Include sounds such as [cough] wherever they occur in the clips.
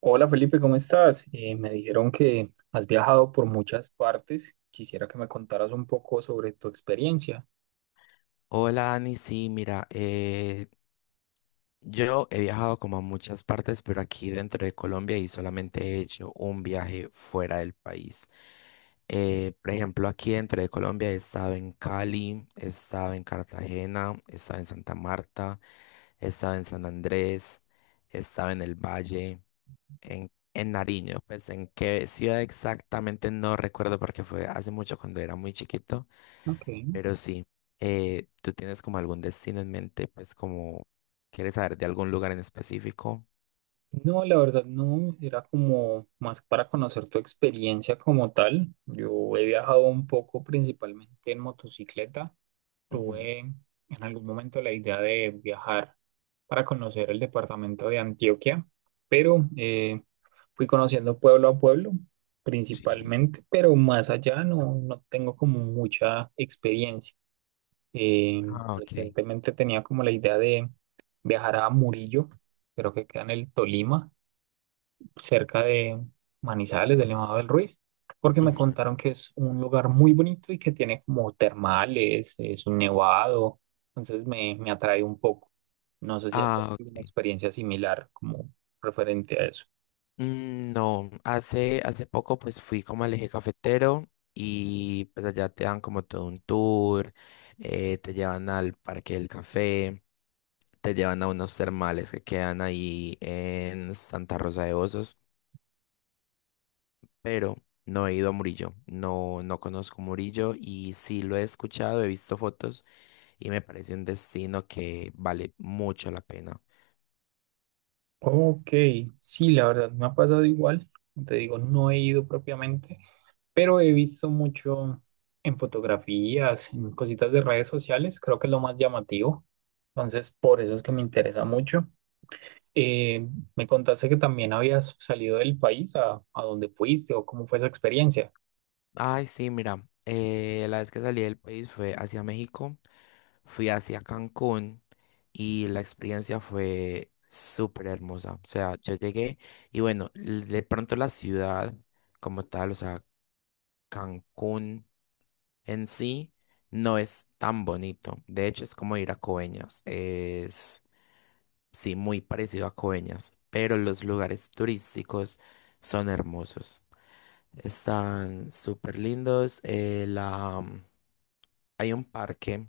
Hola Felipe, ¿cómo estás? Me dijeron que has viajado por muchas partes. Quisiera que me contaras un poco sobre tu experiencia. Hola, Ani, sí, mira, yo he viajado como a muchas partes, pero aquí dentro de Colombia y solamente he hecho un viaje fuera del país. Por ejemplo, aquí dentro de Colombia he estado en Cali, he estado en Cartagena, he estado en Santa Marta, he estado en San Andrés, he estado en el Valle, en Nariño, pues en qué ciudad exactamente no recuerdo porque fue hace mucho cuando era muy chiquito, Ok. pero sí, ¿tú tienes como algún destino en mente? Pues como, ¿quieres saber de algún lugar en específico? No, la verdad no, era como más para conocer tu experiencia como tal. Yo he viajado un poco principalmente en motocicleta. Ujú. Tuve en algún momento la idea de viajar para conocer el departamento de Antioquia, pero fui conociendo pueblo a pueblo Sí. principalmente, pero más allá no, no tengo como mucha experiencia. Eh, Ah, ok. Recientemente tenía como la idea de viajar a Murillo, creo que queda en el Tolima cerca de Manizales, del Nevado del Ruiz, porque Ujú. me contaron que es un lugar muy bonito y que tiene como termales, es un nevado, entonces me atrae un poco. No sé si has Ah, tenido una ok. experiencia similar como referente a eso. Mm, no, hace poco pues fui como al Eje Cafetero y pues allá te dan como todo un tour, te llevan al Parque del Café, te llevan a unos termales que quedan ahí en Santa Rosa de Osos, pero no he ido a Murillo, no, no conozco Murillo y sí lo he escuchado, he visto fotos y me parece un destino que vale mucho la pena. Ok, sí, la verdad me ha pasado igual. Como te digo, no he ido propiamente, pero he visto mucho en fotografías, en cositas de redes sociales, creo que es lo más llamativo. Entonces, por eso es que me interesa mucho. Eh, Me contaste que también habías salido del país a donde fuiste o cómo fue esa experiencia. Ay, sí, mira, la vez que salí del país fue hacia México, fui hacia Cancún y la experiencia fue súper hermosa. O sea, yo llegué y bueno, de pronto la ciudad como tal, o sea, Cancún en sí no es tan bonito. De hecho, es como ir a Coveñas. Es, sí, muy parecido a Coveñas, pero los lugares turísticos son hermosos. Están súper lindos. Hay un parque,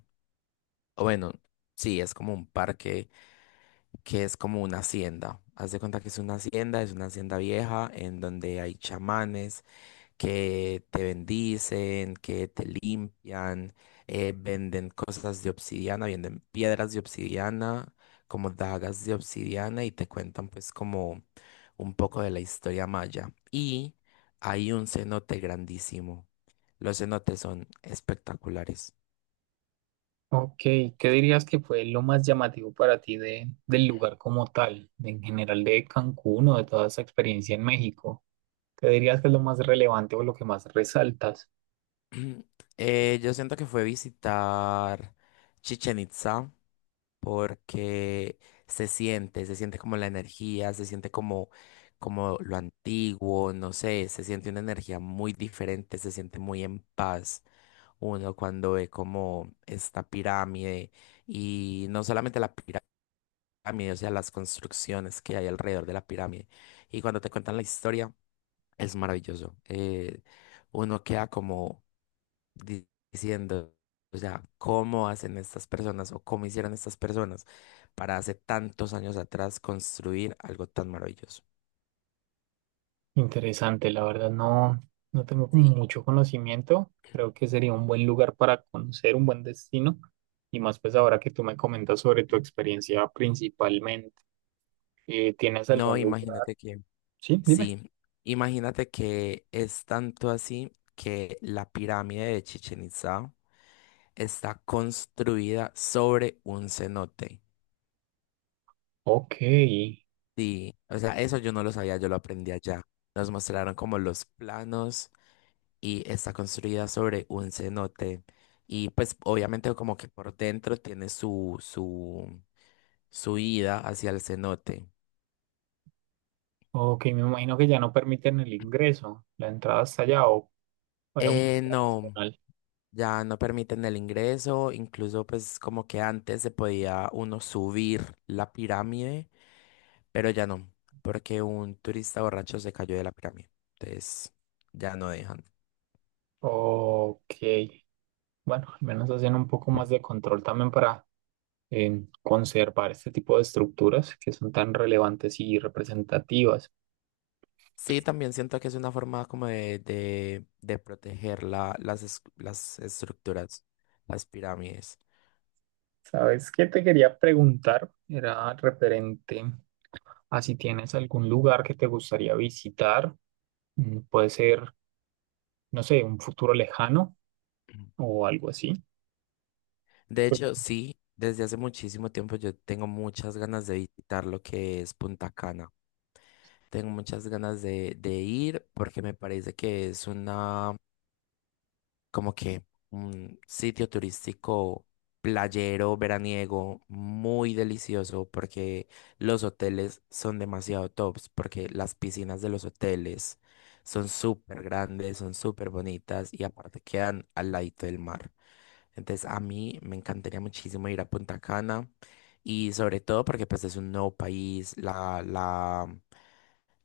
o bueno, sí, es como un parque que es como una hacienda. Haz de cuenta que es una hacienda vieja en donde hay chamanes que te bendicen, que te limpian, venden cosas de obsidiana, venden piedras de obsidiana, como dagas de obsidiana y te cuentan pues como un poco de la historia maya. Y hay un cenote grandísimo. Los cenotes son espectaculares. Ok, ¿qué dirías que fue lo más llamativo para ti de, del lugar como tal, en general de Cancún o de toda esa experiencia en México? ¿Qué dirías que es lo más relevante o lo que más resaltas? [clears throat] Yo siento que fue visitar Chichen Itza porque se siente como la energía, se siente como, como lo antiguo, no sé, se siente una energía muy diferente, se siente muy en paz uno cuando ve como esta pirámide y no solamente la pirámide, o sea, las construcciones que hay alrededor de la pirámide. Y cuando te cuentan la historia, es maravilloso. Uno queda como diciendo, o sea, cómo hacen estas personas o cómo hicieron estas personas para hace tantos años atrás construir algo tan maravilloso. Interesante, la verdad no, no tengo como Sí. mucho conocimiento. Creo que sería un buen lugar para conocer, un buen destino. Y más pues ahora que tú me comentas sobre tu experiencia principalmente. ¿Tienes No, algún lugar? Sí, dime. sí, imagínate que es tanto así que la pirámide de Chichen Itza está construida sobre un cenote. Ok, Sí, o sea, eso yo no lo sabía, yo lo aprendí allá. Nos mostraron como los planos y está construida sobre un cenote. Y pues obviamente como que por dentro tiene su ida hacia el cenote. ok, me imagino que ya no permiten el ingreso, la entrada hasta allá o para un No, nacional. ya no permiten el ingreso, incluso pues como que antes se podía uno subir la pirámide, pero ya no, porque un turista borracho se cayó de la pirámide. Entonces ya no dejan. Ok, bueno, al menos hacen un poco más de control también para conservar este tipo de estructuras que son tan relevantes y representativas. Sí, también siento que es una forma como de proteger las estructuras, las pirámides. ¿Sabes qué te quería preguntar? Era referente a si tienes algún lugar que te gustaría visitar, mm, puede ser, no sé, un futuro lejano Ujú. o algo así. De hecho, sí, desde hace muchísimo tiempo yo tengo muchas ganas de visitar lo que es Punta Cana. Tengo muchas ganas de ir porque me parece que es una, como que un sitio turístico playero, veraniego, muy delicioso porque los hoteles son demasiado tops, porque las piscinas de los hoteles son súper grandes, son súper bonitas y aparte quedan al ladito del mar. Entonces a mí me encantaría muchísimo ir a Punta Cana y sobre todo porque pues es un nuevo país,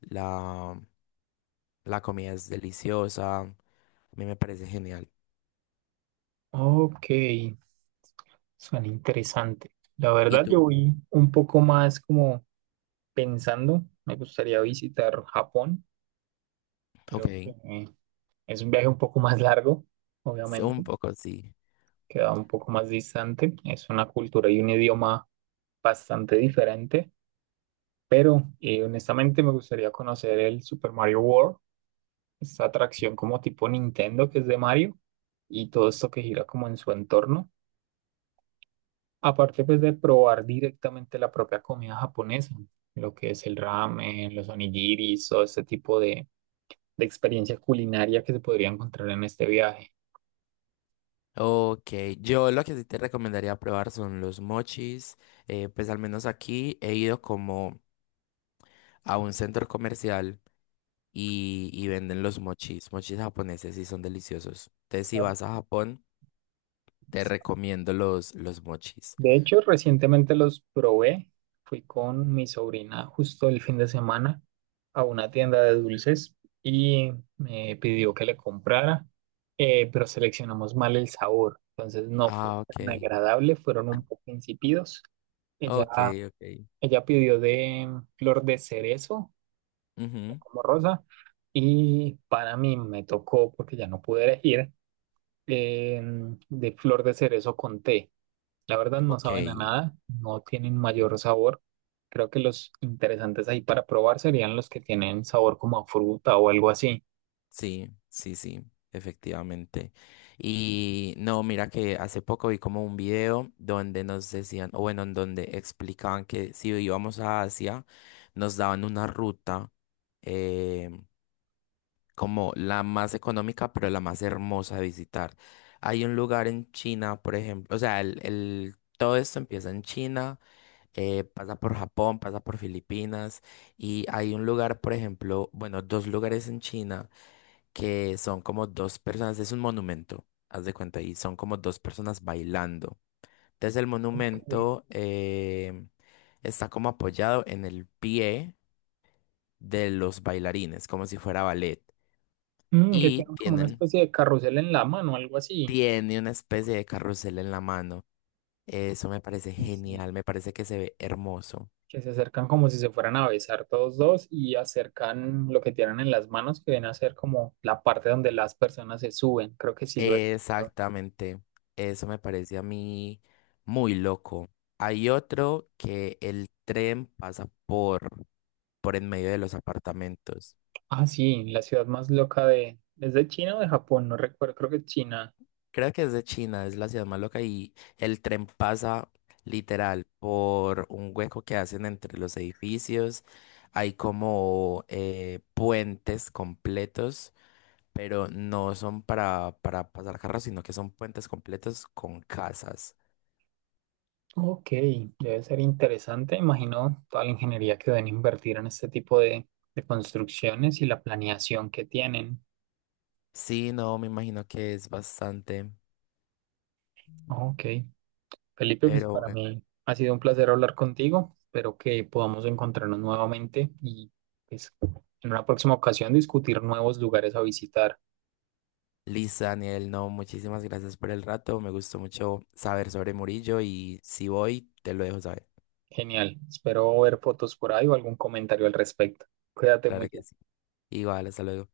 la, la comida es deliciosa, a mí me parece genial. Ok, suena interesante. La ¿Y verdad, yo tú? voy un poco más como pensando, me gustaría visitar Japón, Ok. creo que es un viaje un poco más largo, Un obviamente, poco, sí. queda un poco más distante, es una cultura y un idioma bastante diferente, pero honestamente me gustaría conocer el Super Mario World, esta atracción como tipo Nintendo que es de Mario y todo esto que gira como en su entorno. Aparte pues de probar directamente la propia comida japonesa, lo que es el ramen, los onigiris, todo este tipo de experiencia culinaria que se podría encontrar en este viaje. Ok, yo lo que sí te recomendaría probar son los mochis. Pues al menos aquí he ido como a un centro comercial y venden los mochis. Mochis japoneses y son deliciosos. Entonces, si Sa- vas a Japón, te recomiendo los mochis. De hecho, recientemente los probé. Fui con mi sobrina justo el fin de semana a una tienda de dulces y me pidió que le comprara, pero seleccionamos mal el sabor. Entonces no fue Ah, ok. tan agradable, fueron un poco insípidos. Ella Ok, ok. Ella pidió de flor de cerezo Ujú. como rosa y para mí me tocó, porque ya no pude elegir, de flor de cerezo con té. La verdad no Ok. saben a nada, no tienen mayor sabor. Creo que los interesantes ahí para probar serían los que tienen sabor como a fruta o algo así. Sí, sí, sí, efectivamente. Y no, mira que hace poco vi como un video donde nos decían, o bueno, en donde explicaban que si íbamos a Asia, nos daban una ruta eh, como la más económica, pero la más hermosa de visitar. Hay un lugar en China, por ejemplo, o sea, todo esto empieza en China, pasa por Japón, pasa por Filipinas, y hay un lugar, por ejemplo, bueno, dos lugares en China que son como dos personas, es un monumento, haz de cuenta, y son como dos personas bailando. Entonces el Ok. monumento, está como apoyado en el pie de los bailarines, como si fuera ballet, Mm, que y tienen como una especie de carrusel en la mano, algo así. tiene una especie de carrusel en la mano. Eso me parece Y sí, genial, me parece que se ve hermoso. que se acercan como si se fueran a besar todos dos y acercan lo que tienen en las manos, que viene a ser como la parte donde las personas se suben. Creo que sí lo he visto. Exactamente, eso me parece a mí muy loco. Hay otro que el tren pasa por en medio de los apartamentos. Ah, sí, la ciudad más loca de... ¿Es de China o de Japón? No recuerdo, creo que es China. Creo que es de China, es la ciudad más loca y el tren pasa literal por un hueco que hacen entre los edificios. Hay como puentes completos, pero no son para, pasar carros, sino que son puentes completos con casas. Ok, debe ser interesante. Imagino toda la ingeniería que deben invertir en este tipo de construcciones y la planeación que tienen. Sí, no, me imagino que es bastante, Ok. Felipe, pues pero para bueno. mí ha sido un placer hablar contigo. Espero que podamos encontrarnos nuevamente y pues, en una próxima ocasión discutir nuevos lugares a visitar. Liz, Daniel, no, muchísimas gracias por el rato. Me gustó mucho saber sobre Murillo y si voy, te lo dejo saber. Genial. Espero ver fotos por ahí o algún comentario al respecto. Cuídate Claro que mucho. sí. Igual, hasta luego.